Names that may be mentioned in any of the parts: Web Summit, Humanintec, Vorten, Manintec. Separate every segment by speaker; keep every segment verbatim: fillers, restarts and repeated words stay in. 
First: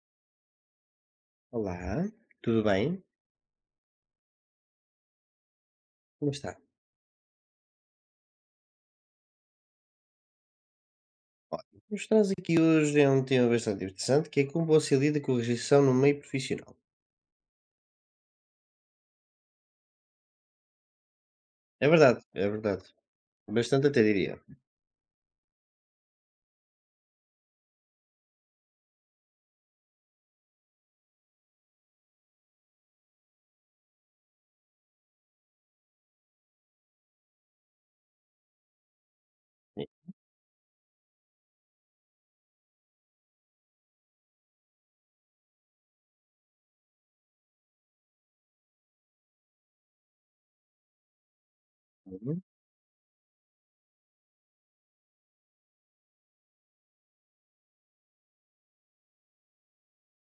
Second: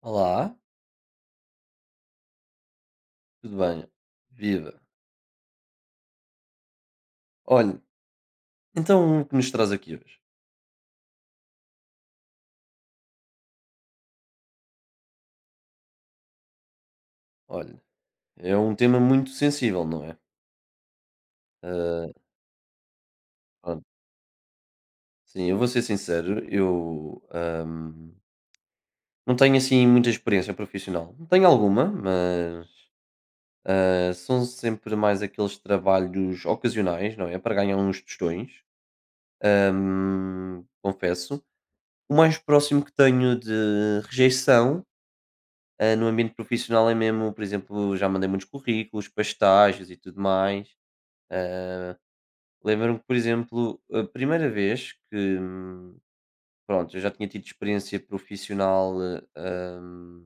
Speaker 1: Olá,
Speaker 2: Olá, tudo bem?
Speaker 1: tudo bem? Viva.
Speaker 2: Como está?
Speaker 1: Olha, então o que nos traz aqui hoje?
Speaker 2: Olha, o que nos traz aqui hoje é um tema bastante interessante, que é como você lida com a rejeição no meio profissional.
Speaker 1: Olha, é um tema muito sensível, não é?
Speaker 2: É
Speaker 1: Ah,
Speaker 2: verdade, é verdade.
Speaker 1: pronto.
Speaker 2: Bastante até diria.
Speaker 1: Sim, eu vou ser sincero, eu ahm, não tenho assim muita experiência profissional. Tenho alguma, mas ah, são sempre mais aqueles trabalhos ocasionais, não é? Para ganhar uns tostões, ahm, confesso. O mais próximo que tenho de rejeição, Ah, no ambiente profissional é mesmo, por exemplo, já mandei muitos currículos para estágios e tudo mais.
Speaker 2: Uhum.
Speaker 1: Lembro-me que, por exemplo, a primeira vez que, hum, pronto, eu já tinha tido experiência profissional, eh, hum,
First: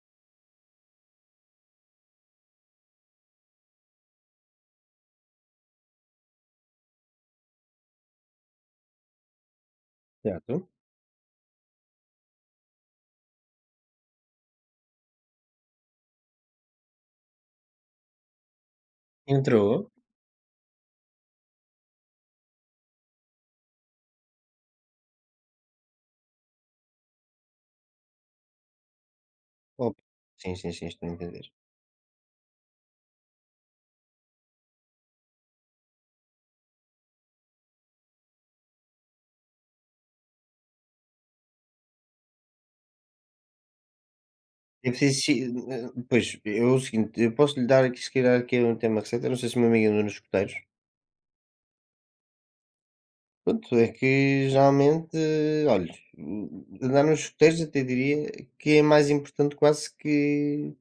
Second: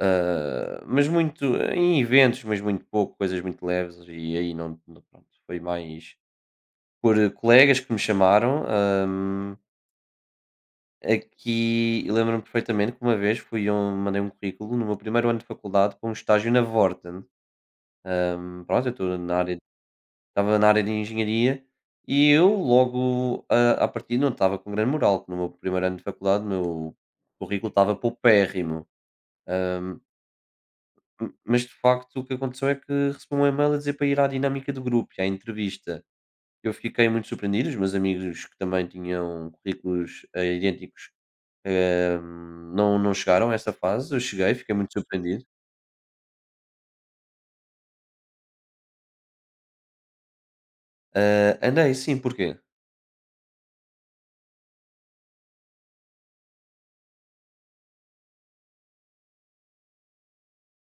Speaker 1: ah, mas muito em eventos, mas muito pouco, coisas muito leves, e aí não, não- pronto, foi mais por eh, colegas que me chamaram. hum,
Speaker 2: Certo.
Speaker 1: Aqui eu lembro-me perfeitamente que uma vez fui a um, mandei um currículo no meu primeiro ano de faculdade para um estágio na Vorten. Hum, pronto, eu estou na área
Speaker 2: Entrou.
Speaker 1: Estava na área de engenharia, e eu logo, a à partida, não estava com grande moral, que no meu primeiro ano de faculdade o meu currículo estava paupérrimo. Hum,
Speaker 2: Opa. Sim, sim, sim, estou a
Speaker 1: m
Speaker 2: entender.
Speaker 1: mas, de facto, o que aconteceu é que recebi um e-mail a dizer para ir à dinâmica do grupo e à entrevista. Eu fiquei muito surpreendido, os meus amigos que também tinham currículos, eh, idênticos, hum, não não chegaram a essa fase, eu cheguei, fiquei
Speaker 2: É
Speaker 1: muito
Speaker 2: preciso... se-
Speaker 1: surpreendido.
Speaker 2: eh, Pois, é o seguinte, eu posso lhe dar aqui, se calhar, que é um tema receita, não sei se uma amiga andou nos escuteiros.
Speaker 1: Ah, andei, sim, porquê?
Speaker 2: Pronto, é que geralmente, olha, andar nos escuteiros até diria que é mais importante quase que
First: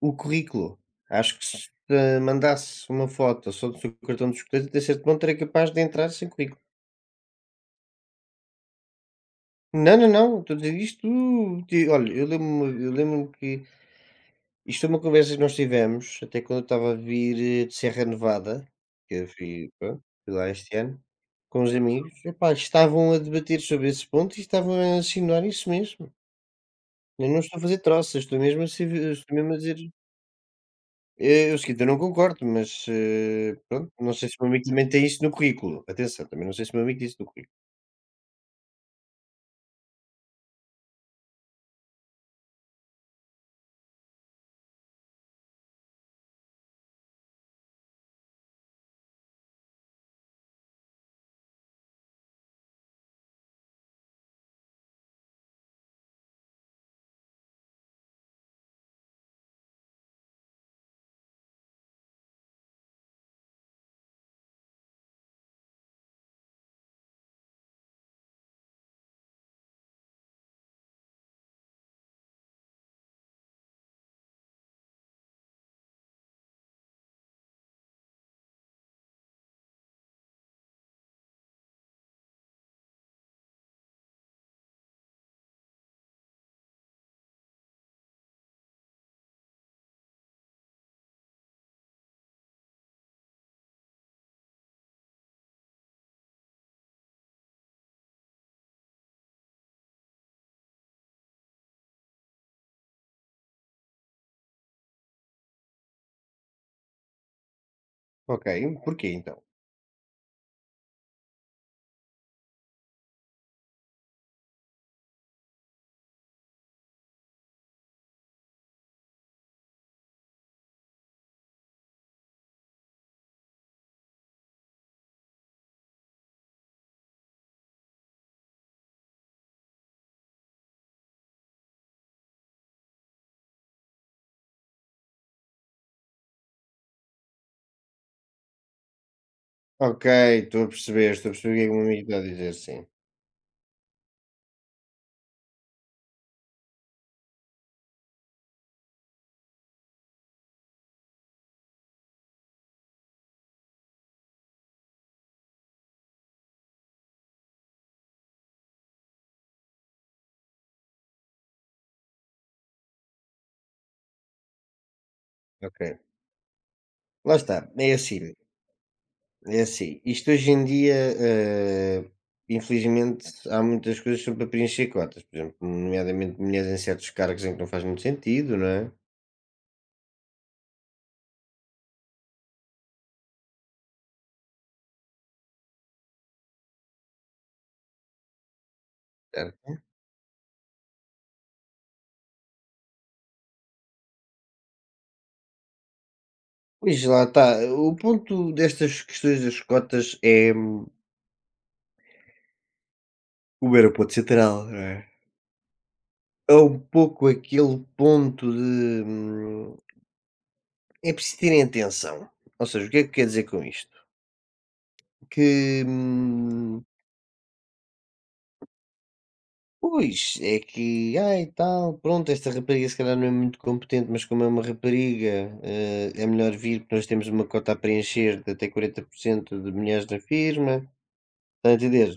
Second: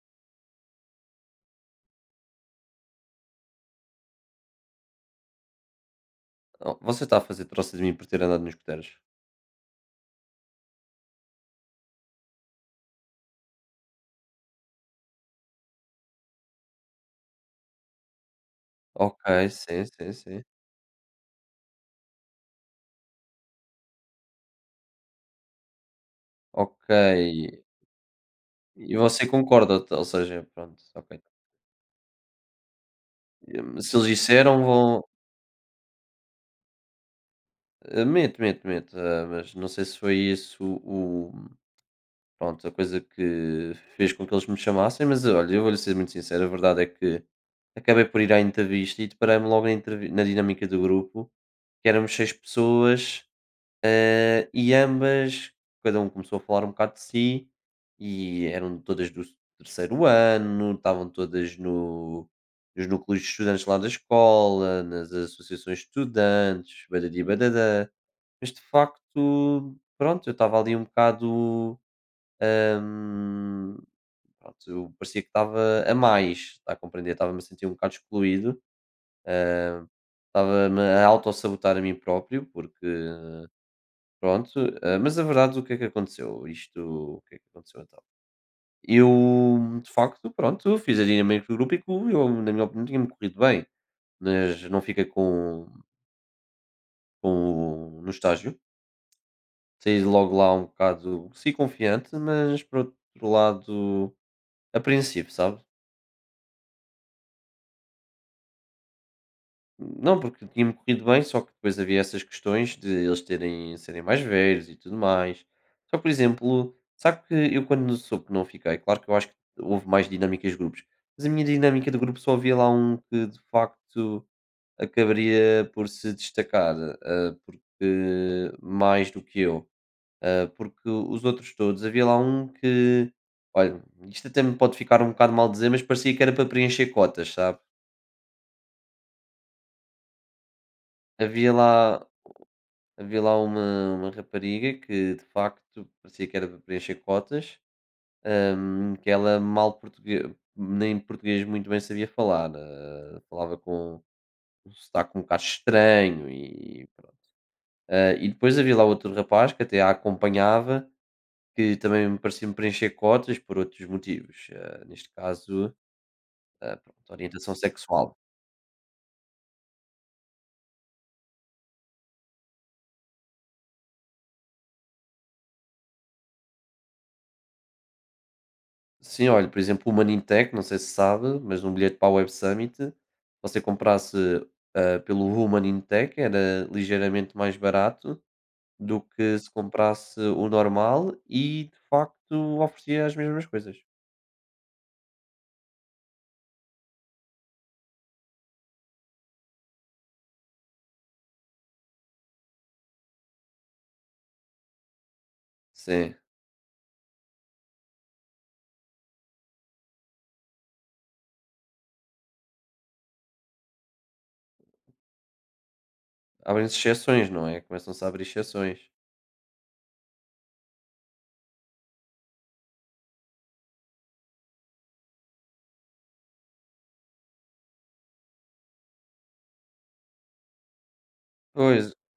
Speaker 2: o currículo. Acho que se eh, mandasse uma foto só do seu cartão de escoteiro, até certo ponto era capaz de entrar sem currículo.
Speaker 1: "Oh, você está a fazer troça de mim por ter andado nos escuteiros?"
Speaker 2: Não, não, não, estou a dizer isto. ti- Olha, eu lembro-me eu lembro que isto é uma conversa que nós tivemos, até quando eu estava a vir eh, de Serra Nevada, que
Speaker 1: Ok,
Speaker 2: eu fui,
Speaker 1: sim,
Speaker 2: pronto,
Speaker 1: sim,
Speaker 2: fui
Speaker 1: sim.
Speaker 2: lá este ano, com os amigos. Epá, estavam a debater sobre esse ponto e estavam a insinuar isso mesmo.
Speaker 1: Ok.
Speaker 2: Eu não estou a fazer troças, estou mesmo a, ser-
Speaker 1: E você
Speaker 2: estou mesmo a
Speaker 1: concorda,
Speaker 2: dizer.
Speaker 1: ou seja, pronto, ok.
Speaker 2: Eh, é seguinte, eu não concordo, mas, eh,
Speaker 1: Eh,
Speaker 2: pronto,
Speaker 1: se eles
Speaker 2: não sei se o meu
Speaker 1: disseram,
Speaker 2: amigo também
Speaker 1: vão,
Speaker 2: tem isso no currículo. Atenção, também não sei se o meu amigo tem isso no currículo.
Speaker 1: eh, mete, mete, mete, eh, mas não sei se foi isso o, pronto, a coisa que fez com que eles me chamassem. Mas olha, eu vou-lhe ser muito sincero, a verdade é que acabei por ir à entrevista e deparei-me logo na entrevi na dinâmica do grupo, que éramos seis pessoas. Ah, e ambas, cada um começou a falar um bocado de si, e eram todas do terceiro ano, estavam todas no, nos núcleos de estudantes lá da escola, nas associações de estudantes, badadi badadã. Mas de facto, pronto, eu estava ali um bocado. hum, Pronto, eu parecia que estava a mais, está a compreender? Estava-me a sentir um bocado excluído. ah, Estava-me a auto-sabotar a mim próprio, porque, pronto, eh, mas a verdade, o que é que aconteceu? Isto, o que é que aconteceu então? Eu, de facto, pronto, fiz a dinâmica do grupo e co- eu, na minha opinião, tinha-me corrido bem, mas não fiquei com, com no estágio. Saí logo lá um bocado, sim, confiante, mas por outro lado, apreensivo, sabe?
Speaker 2: Ok, porquê então?
Speaker 1: Não, porque tinha-me corrido bem, só que depois havia essas questões de eles terem, serem mais velhos e tudo mais. Só que, por exemplo, sabe que eu, quando soube que não fiquei, claro que eu acho que houve mais dinâmicas de grupos, mas a minha dinâmica de grupo só havia lá um que de facto acabaria por se destacar, ah, porque mais do que eu, ah, porque os outros todos, havia lá um que, olha, isto até me pode ficar um bocado mal dizer, mas parecia que era para preencher cotas, sabe?
Speaker 2: Ok, estou a perceber, estou a
Speaker 1: Havia
Speaker 2: perceber o que é que o meu amigo
Speaker 1: lá
Speaker 2: está a dizer, sim.
Speaker 1: havia lá uma, uma rapariga que de facto parecia que era para preencher cotas, hum, que ela mal português, nem português muito bem sabia falar, eh, falava com um sotaque um bocado estranho e pronto. Eh, e depois havia lá outro rapaz que até a acompanhava, que também me parecia preencher cotas por outros motivos, eh, neste caso,
Speaker 2: Ok.
Speaker 1: eh, pronto,
Speaker 2: Lá
Speaker 1: orientação
Speaker 2: está, é
Speaker 1: sexual.
Speaker 2: assim, é assim. Isto hoje em dia, eh, infelizmente, há muitas coisas que são para preencher cotas, por exemplo, nomeadamente mulheres em certos cargos em que não faz muito sentido, não é?
Speaker 1: Sim, olha, por exemplo, o Manintec, não sei se sabe, mas num bilhete para a Web Summit, você comprasse ah, pelo Humanintec era ligeiramente mais barato do que se
Speaker 2: Certo.
Speaker 1: comprasse o normal e de facto oferecia as mesmas coisas.
Speaker 2: Pois lá está, o ponto destas questões das cotas é hum, o aeroporto central, não é?
Speaker 1: Sim,
Speaker 2: É um pouco aquele ponto de, hum, é preciso terem atenção. Ou seja, o que é que quer dizer com isto? Que,
Speaker 1: abrem-se
Speaker 2: hum,
Speaker 1: exceções, não é? Começam-se a abrir exceções.
Speaker 2: pois, é que, ai tal, pronto, esta rapariga se calhar não é muito competente, mas como é uma rapariga, eh, é melhor vir porque nós temos uma cota a preencher de até quarenta por cento de mulheres na firma. Está a
Speaker 1: Pois,
Speaker 2: entender?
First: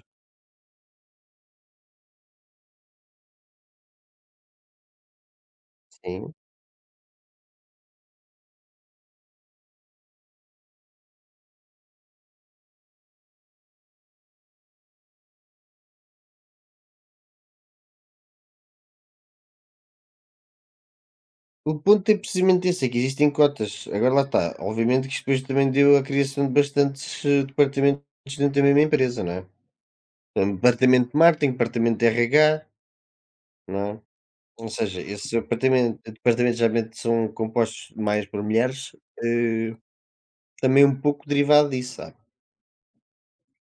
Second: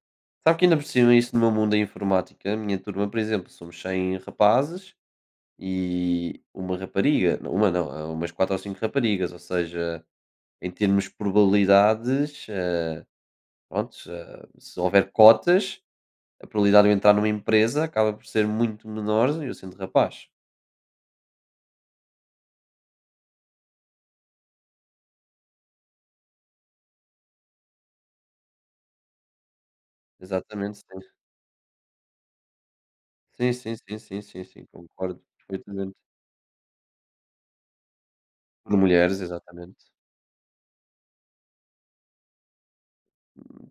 Speaker 1: sabe que ainda por cima isso no meu mundo da informática, a minha turma, por exemplo, somos cem rapazes
Speaker 2: Sim.
Speaker 1: e uma rapariga, não, uma não, há umas quatro ou cinco raparigas, ou seja, em termos de probabilidades, eh, pronto, eh, se houver cotas, a probabilidade de eu entrar numa empresa acaba por ser muito menor, e eu sendo rapaz.
Speaker 2: O ponto é precisamente esse, é que existem cotas. Agora lá está. Obviamente que isto depois também deu a criação de bastantes eh, departamentos dentro da mesma empresa, não é? Hum,
Speaker 1: Exatamente, sim.
Speaker 2: departamento de marketing, departamento de R H,
Speaker 1: Sim, sim,
Speaker 2: não
Speaker 1: sim,
Speaker 2: é?
Speaker 1: sim, sim, sim,
Speaker 2: Ou seja,
Speaker 1: concordo
Speaker 2: esses
Speaker 1: perfeitamente.
Speaker 2: departamen departamentos geralmente são compostos mais por
Speaker 1: Por
Speaker 2: mulheres,
Speaker 1: mulheres,
Speaker 2: eh,
Speaker 1: exatamente.
Speaker 2: também um pouco derivado disso, sabe.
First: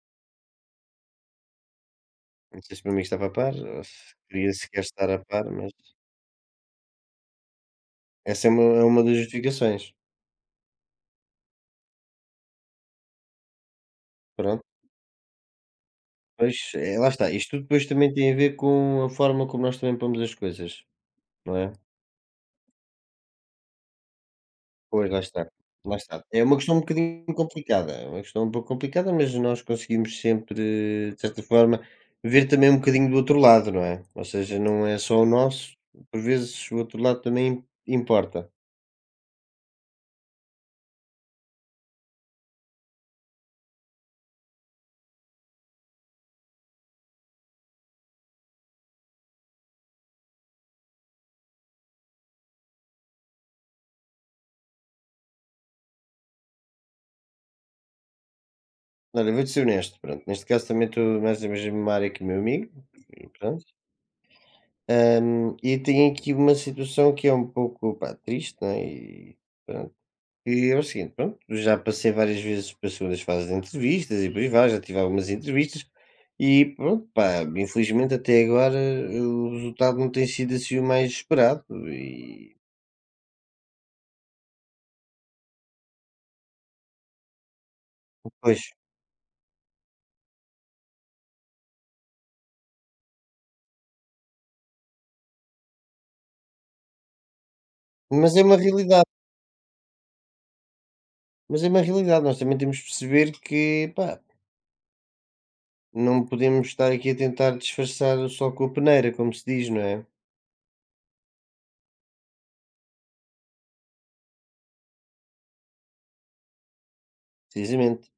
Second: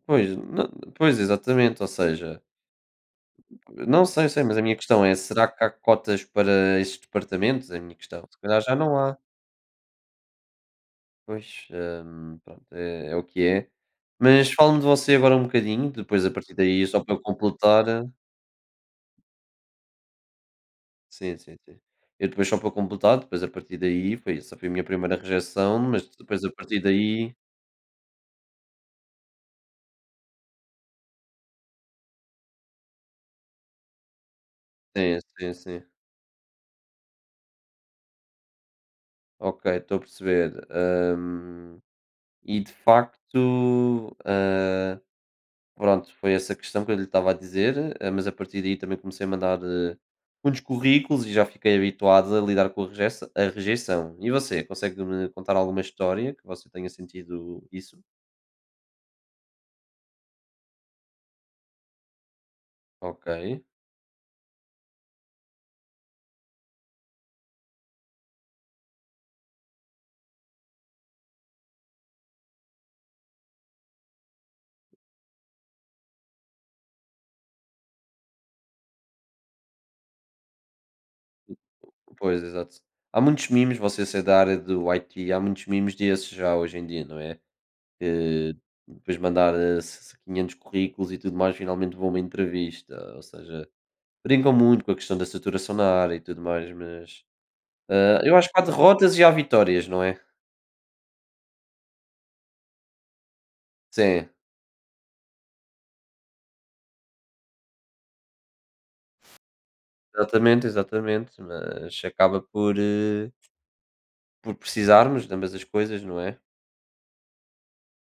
Speaker 1: Pois, não, pois, exatamente, ou seja,
Speaker 2: Não sei se o meu estava a par ou se
Speaker 1: não sei, sei,
Speaker 2: queria
Speaker 1: mas a minha
Speaker 2: sequer
Speaker 1: questão
Speaker 2: estar
Speaker 1: é:
Speaker 2: a par,
Speaker 1: será que há
Speaker 2: mas
Speaker 1: cotas para esses departamentos? É a minha questão. Se
Speaker 2: essa é
Speaker 1: calhar
Speaker 2: uma
Speaker 1: já
Speaker 2: é
Speaker 1: não
Speaker 2: uma das
Speaker 1: há.
Speaker 2: justificações.
Speaker 1: Pois, hum, pronto, é, é o que é. Mas
Speaker 2: Pronto,
Speaker 1: fala me de você agora um bocadinho, depois a partir
Speaker 2: pois,
Speaker 1: daí,
Speaker 2: eh,
Speaker 1: só
Speaker 2: lá
Speaker 1: para eu
Speaker 2: está, isto tudo
Speaker 1: completar,
Speaker 2: depois
Speaker 1: eh,
Speaker 2: também tem a ver com a forma como nós também pomos as coisas,
Speaker 1: sim, sim,
Speaker 2: não é?
Speaker 1: sim. Eu, depois, só para completar, depois a partir daí, foi essa, foi a minha
Speaker 2: Pois,
Speaker 1: primeira
Speaker 2: lá está.
Speaker 1: rejeição,
Speaker 2: Lá
Speaker 1: mas
Speaker 2: está.
Speaker 1: depois
Speaker 2: É
Speaker 1: a
Speaker 2: uma questão um
Speaker 1: partir
Speaker 2: bocadinho
Speaker 1: daí,
Speaker 2: complicada, é uma questão um pouco complicada, mas nós conseguimos sempre, de certa forma, ver também um bocadinho do outro lado, não é? Ou seja, não é
Speaker 1: sim,
Speaker 2: só o
Speaker 1: sim,
Speaker 2: nosso,
Speaker 1: sim.
Speaker 2: por vezes o outro lado também importa.
Speaker 1: Ok, estou a perceber. Hum, e de facto, ah, pronto, foi essa questão que eu lhe estava a dizer, ah, mas a partir daí também comecei a mandar ah, uns currículos e já fiquei habituado a lidar com a rejeição. A rejeição. E você, consegue-me contar alguma história que você tenha sentido isso?
Speaker 2: Olha, vou-te ser honesto, pronto. Neste caso também estou mais na mesma área que o meu amigo,
Speaker 1: Ok.
Speaker 2: e pronto. Ahm, e tenho aqui uma situação que é um pouco, pá, triste, não é? E pronto, e é o seguinte, pronto, já passei várias vezes para segundas fases de entrevistas e por aí vai, já tive algumas entrevistas e pronto, pá, infelizmente até agora o resultado não tem sido assim o mais esperado
Speaker 1: Pois,
Speaker 2: e
Speaker 1: exato. Há muitos memes, você ser da área do I T, há muitos memes desses já hoje em dia, não é? Que
Speaker 2: pois,
Speaker 1: depois mandar eh, se- quinhentos currículos e tudo mais, finalmente vou a uma entrevista. Ou seja, brincam muito com a questão da saturação na área e tudo mais, mas eh,
Speaker 2: mas
Speaker 1: eu
Speaker 2: é
Speaker 1: acho
Speaker 2: uma
Speaker 1: que há
Speaker 2: realidade,
Speaker 1: derrotas e há vitórias, não é?
Speaker 2: mas é uma realidade, nós também temos de perceber que, pá,
Speaker 1: Sim,
Speaker 2: não podemos estar aqui a tentar disfarçar o sol com a peneira, como se diz, não é?
Speaker 1: exatamente, exatamente. Mas acaba por, eh, por precisarmos de ambas as coisas, não é?
Speaker 2: Precisamente,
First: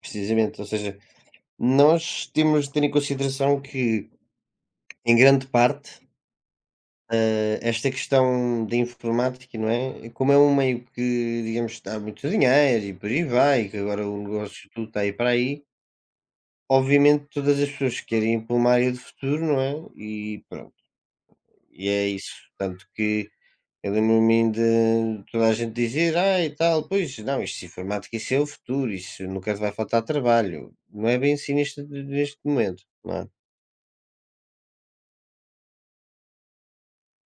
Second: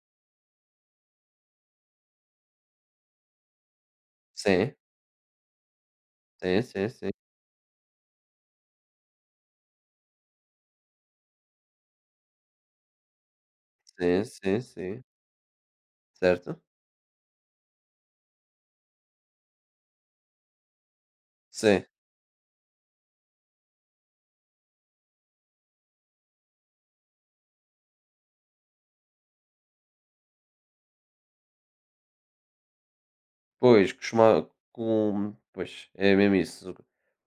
Speaker 2: precisamente, ou seja, nós temos de ter em consideração que,
Speaker 1: Sim,
Speaker 2: em grande parte,
Speaker 1: sim, sim, sim,
Speaker 2: Eh, esta questão da informática, não é? Como é um meio que, digamos, dá muito dinheiro e por aí vai, que agora o
Speaker 1: sim, sim,
Speaker 2: negócio tudo está
Speaker 1: sim,
Speaker 2: aí para aí,
Speaker 1: certo?
Speaker 2: obviamente todas as pessoas querem ir para uma área de futuro, não é? E pronto,
Speaker 1: Sim.
Speaker 2: e é isso. Tanto que eu lembro-me ainda de toda a gente dizer, ah, e tal, pois não, isto de informática, isso é o futuro, isso nunca te vai faltar trabalho. Não é bem assim neste, neste momento, não é?
Speaker 1: Pois, costuma com, pois, é mesmo isso.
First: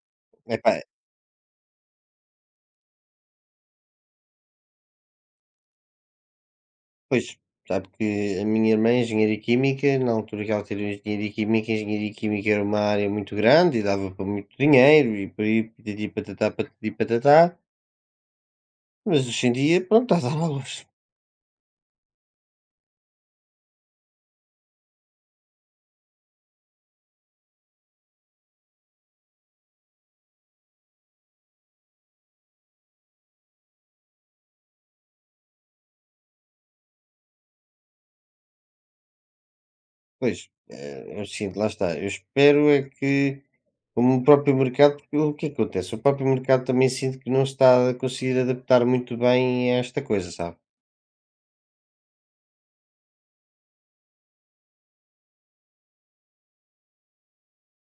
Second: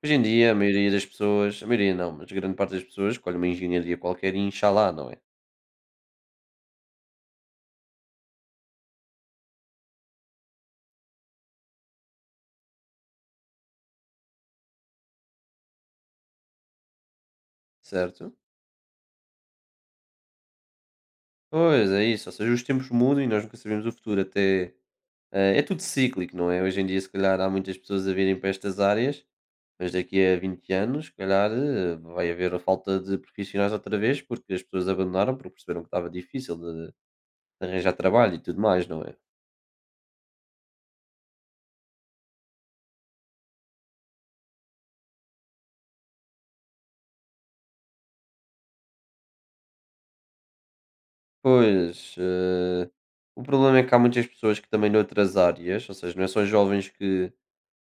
Speaker 1: Hoje em dia a
Speaker 2: Epá,
Speaker 1: maioria das pessoas, a maioria não, mas grande parte das pessoas escolhe uma engenharia qualquer e inxalá, não é?
Speaker 2: pois, sabe que a minha irmã é engenheira química, na altura que ela tirou engenharia química, engenharia química era uma área muito grande e dava para muito dinheiro e por aí patati patatá, patati patatá,
Speaker 1: Certo?
Speaker 2: mas hoje em dia, pronto, está a dar à luz.
Speaker 1: Pois, é isso, ou seja, os tempos mudam e nós nunca sabemos o futuro até, eh, é tudo cíclico, não é? Hoje em dia se calhar há muitas pessoas a virem para estas áreas, mas daqui a vinte anos se calhar, eh, vai haver a falta de profissionais outra vez, porque as pessoas abandonaram porque perceberam que estava difícil de de arranjar trabalho e tudo mais, não é?
Speaker 2: Pois, eh, é o seguinte, lá está. Eu espero é que, como o próprio mercado, porque o que é que acontece? O próprio mercado também sinto que não está a conseguir adaptar muito bem a esta coisa, sabe?
Speaker 1: Pois, eh, o problema é que há muitas pessoas que também de outras áreas, ou seja, não é só jovens que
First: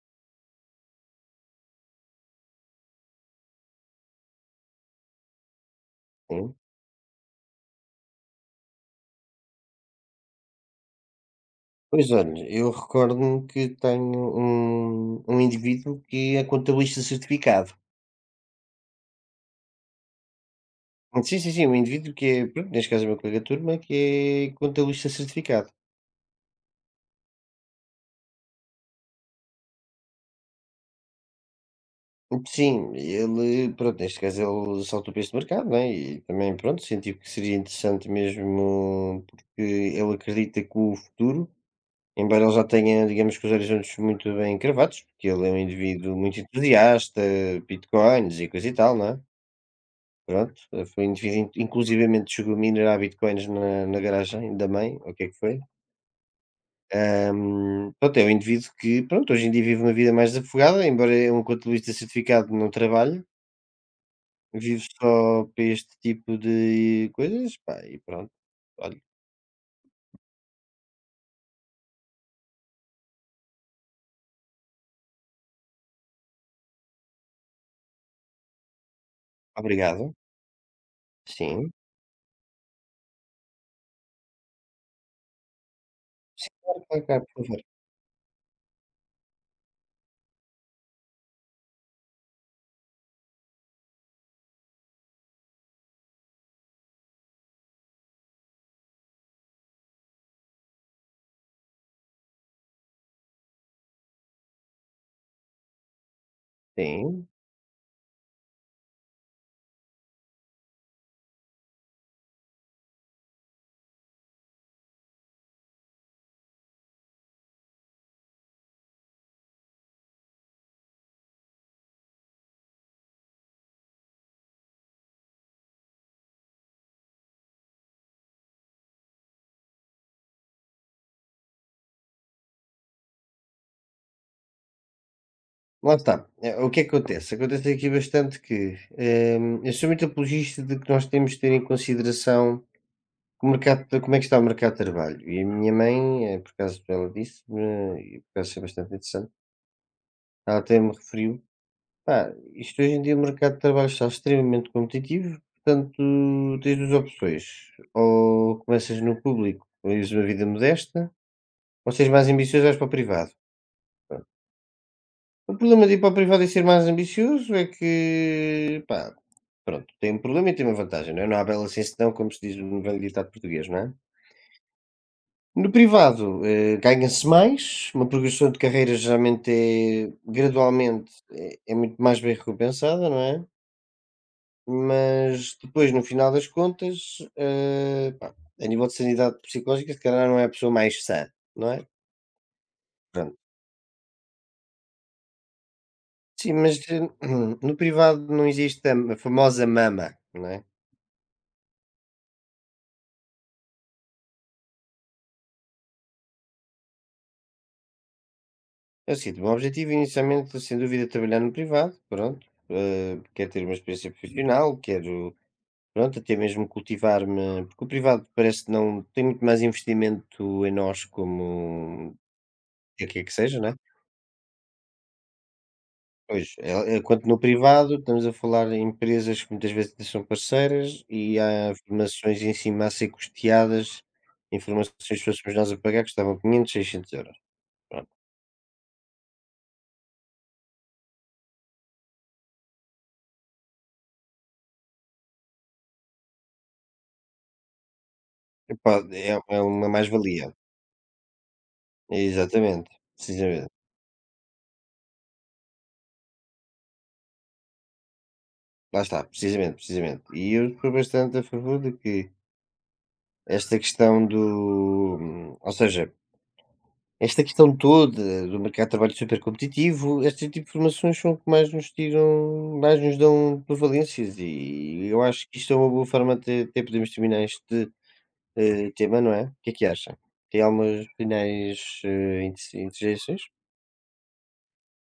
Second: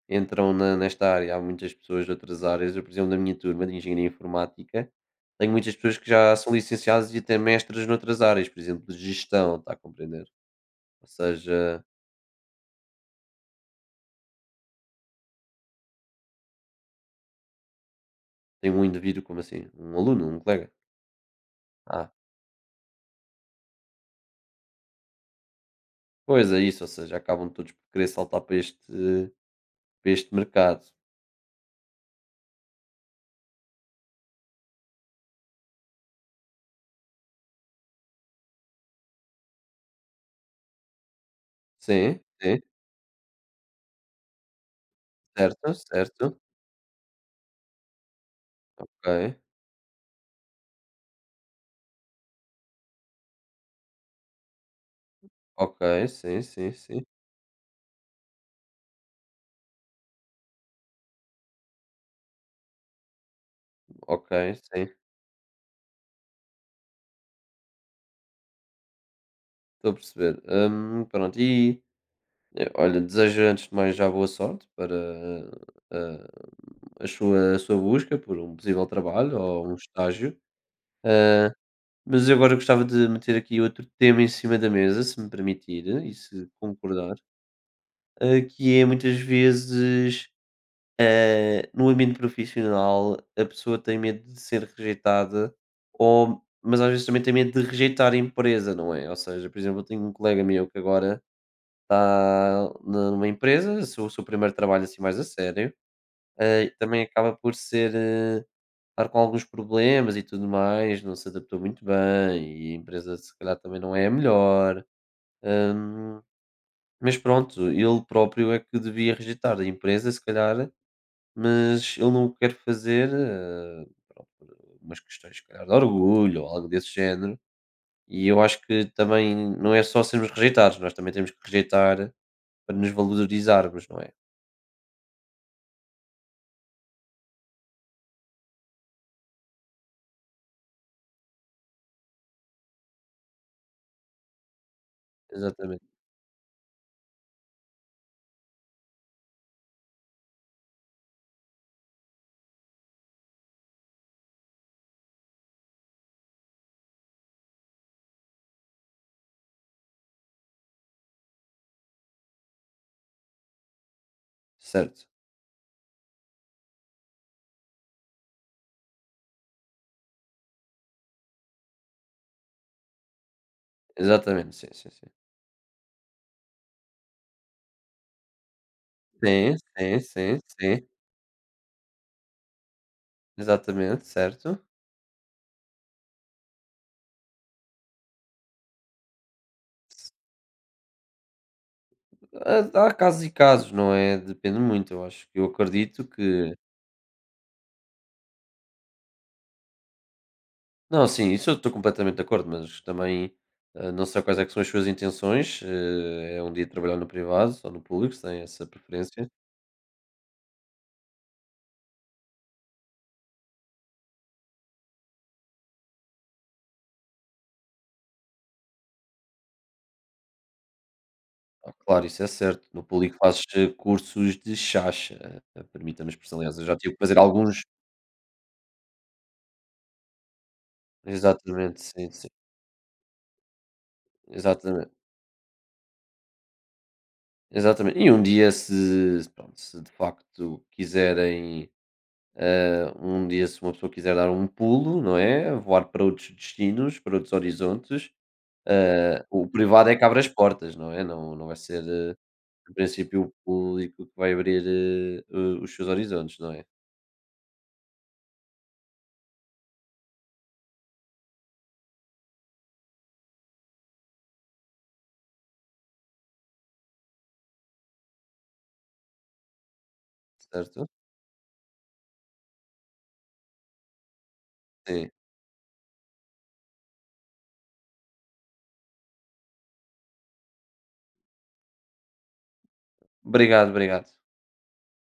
Speaker 1: entram na- nesta área, há muitas pessoas de outras áreas. Eu, por exemplo, da minha turma de engenharia informática, tenho muitas pessoas que já são
Speaker 2: Sim.
Speaker 1: licenciadas e até mestres noutras áreas, por exemplo, de gestão, está a compreender? Ou seja,
Speaker 2: Pois olha, eu recordo-me que tenho um, um indivíduo que é contabilista certificado.
Speaker 1: tem um indivíduo como assim, um aluno, um colega.
Speaker 2: Sim, sim, sim, um
Speaker 1: Ah,
Speaker 2: indivíduo que é, pronto, neste caso é o meu colega de turma, que é contabilista certificado.
Speaker 1: pois é isso, ou seja, acabam todos por querer saltar para este, para este mercado.
Speaker 2: Sim, ele, pronto, neste caso ele saltou para este mercado, né? E também, pronto, sentiu que seria interessante mesmo, porque ele acredita que o futuro,
Speaker 1: Sim,
Speaker 2: embora ele
Speaker 1: sim,
Speaker 2: já tenha, digamos que os horizontes muito bem cravados, porque ele é um
Speaker 1: certo,
Speaker 2: indivíduo
Speaker 1: certo.
Speaker 2: muito entusiasta, bitcoins e coisa e tal, né.
Speaker 1: Ok,
Speaker 2: Pronto, foi um indivíduo, inclusivamente chegou a minerar bitcoins na, na garagem da mãe, ou o que é que foi?
Speaker 1: ok, sim, sim, sim.
Speaker 2: Ahm, pronto, é um indivíduo que, pronto, hoje em dia vive uma vida mais desafogada, embora é um contabilista certificado, não trabalho,
Speaker 1: Ok,
Speaker 2: vivo
Speaker 1: sim,
Speaker 2: só para este tipo de coisas, pá, e pronto. Olha,
Speaker 1: estou a perceber. Hum, pronto, e eh, olha, desejo, antes de mais, já boa sorte para ah, a, sua, a sua busca por um possível trabalho ou um
Speaker 2: obrigado.
Speaker 1: estágio. Ah,
Speaker 2: Sim.
Speaker 1: mas eu agora gostava de meter aqui outro tema em cima da mesa, se me permitir, eh, e se
Speaker 2: Sim, claro, claro,
Speaker 1: concordar,
Speaker 2: claro, por favor.
Speaker 1: ah, que é, muitas vezes, Eh, no ambiente profissional, a pessoa tem medo de ser rejeitada, ou, mas às vezes também tem medo de rejeitar a empresa, não é? Ou seja, por exemplo, eu tenho um colega meu que agora está na- numa empresa, seu, o seu primeiro trabalho assim mais a sério, eh, também
Speaker 2: Sim.
Speaker 1: acaba por ser, eh, estar com alguns problemas e tudo mais, não se adaptou muito bem, e a empresa se calhar também não é a melhor, hum, mas pronto, ele próprio é que devia rejeitar a empresa, se calhar, mas ele não o quer fazer. Eh, umas questões, se calhar, de orgulho ou algo desse género. E eu acho que também não é só sermos rejeitados, nós também temos que rejeitar para nos valorizarmos, não é?
Speaker 2: Lá está. Eh, O que é que acontece? Acontece aqui bastante que ehm, eu sou muito apologista de que nós temos de ter em consideração o mercado, de- como é que está o mercado de trabalho. E a minha
Speaker 1: Exatamente.
Speaker 2: mãe, eh, por acaso ela disse, eh, e por acaso é bastante interessante, ela até me referiu pá, isto hoje em dia o mercado de trabalho está extremamente competitivo, portanto tens duas opções, ou começas no público, ou vives uma vida modesta, ou se és mais ambicioso vais para o privado.
Speaker 1: Certo.
Speaker 2: O problema de ir para o privado e ser mais ambicioso é que, pá, pronto, tem um problema e tem uma vantagem, não é? Não há bela sem senão, como se diz no velho ditado português, não é?
Speaker 1: Exatamente, sim, sim, sim.
Speaker 2: No privado, eh, ganha-se mais, uma progressão de carreira geralmente
Speaker 1: Sim, sim,
Speaker 2: é,
Speaker 1: sim, sim.
Speaker 2: gradualmente, é, é muito mais bem recompensada, não é?
Speaker 1: Exatamente, certo.
Speaker 2: Mas depois, no final das contas, eh, pá, a nível de sanidade psicológica, se calhar não é a pessoa mais sã, não é?
Speaker 1: Há, há casos e
Speaker 2: Pronto.
Speaker 1: casos, não é? Depende muito, eu acho. Eu acredito que.
Speaker 2: Sim, mas eh, no privado não existe a a famosa mama, não é?
Speaker 1: Não, sim, isso eu estou completamente de acordo, mas também eh, não sei quais é que são as suas intenções. eh, É, um dia, trabalhar no privado ou no público, se tem essa
Speaker 2: É o
Speaker 1: preferência.
Speaker 2: seguinte, o meu objetivo inicialmente, sem dúvida, é trabalhar no privado, pronto. eh, quero ter uma experiência profissional, quero, pronto, até mesmo cultivar-me, porque o privado parece que não tem muito mais investimento em nós
Speaker 1: Ah, claro,
Speaker 2: como o
Speaker 1: isso é certo. No público
Speaker 2: que é que
Speaker 1: fazes,
Speaker 2: seja,
Speaker 1: eh,
Speaker 2: né?
Speaker 1: cursos de chacha, eh, eh, permita-me a expressão,
Speaker 2: Pois,
Speaker 1: aliás, eu já tive
Speaker 2: eh,
Speaker 1: que fazer
Speaker 2: enquanto no
Speaker 1: alguns,
Speaker 2: privado estamos a falar em empresas que muitas vezes são parceiras e há
Speaker 1: exatamente, sim, sim,
Speaker 2: formações em cima a ser custeadas,
Speaker 1: exatamente,
Speaker 2: informações que fôssemos nós a pagar custavam quinhentos, seiscentos euros.
Speaker 1: exatamente.
Speaker 2: Pronto.
Speaker 1: E um dia, se se, pronto, se de facto quiserem, eh, um dia, se uma pessoa quiser dar um pulo, não é, voar para outros destinos, para outros horizontes,
Speaker 2: Epá,
Speaker 1: eh,
Speaker 2: é
Speaker 1: o
Speaker 2: é
Speaker 1: privado
Speaker 2: uma
Speaker 1: é que abre as
Speaker 2: mais-valia.
Speaker 1: portas, não é? Não não vai ser, eh, em
Speaker 2: Exatamente,
Speaker 1: princípio, o
Speaker 2: precisamente.
Speaker 1: público que vai abrir, eh, o os seus horizontes, não é?
Speaker 2: Lá está, precisamente, precisamente. E eu estou bastante a favor de que esta questão do ou seja esta questão toda do mercado de trabalho super competitivo, este tipo de
Speaker 1: Certo?
Speaker 2: informações são o que mais nos tiram mais nos dão prevalências e
Speaker 1: Sim.
Speaker 2: eu acho que isto é uma boa forma de até podermos terminar este, eh, tema, não é? O que é que acha? Tem algumas finais, eh, inte inteligências?
Speaker 1: Obrigado, obrigado.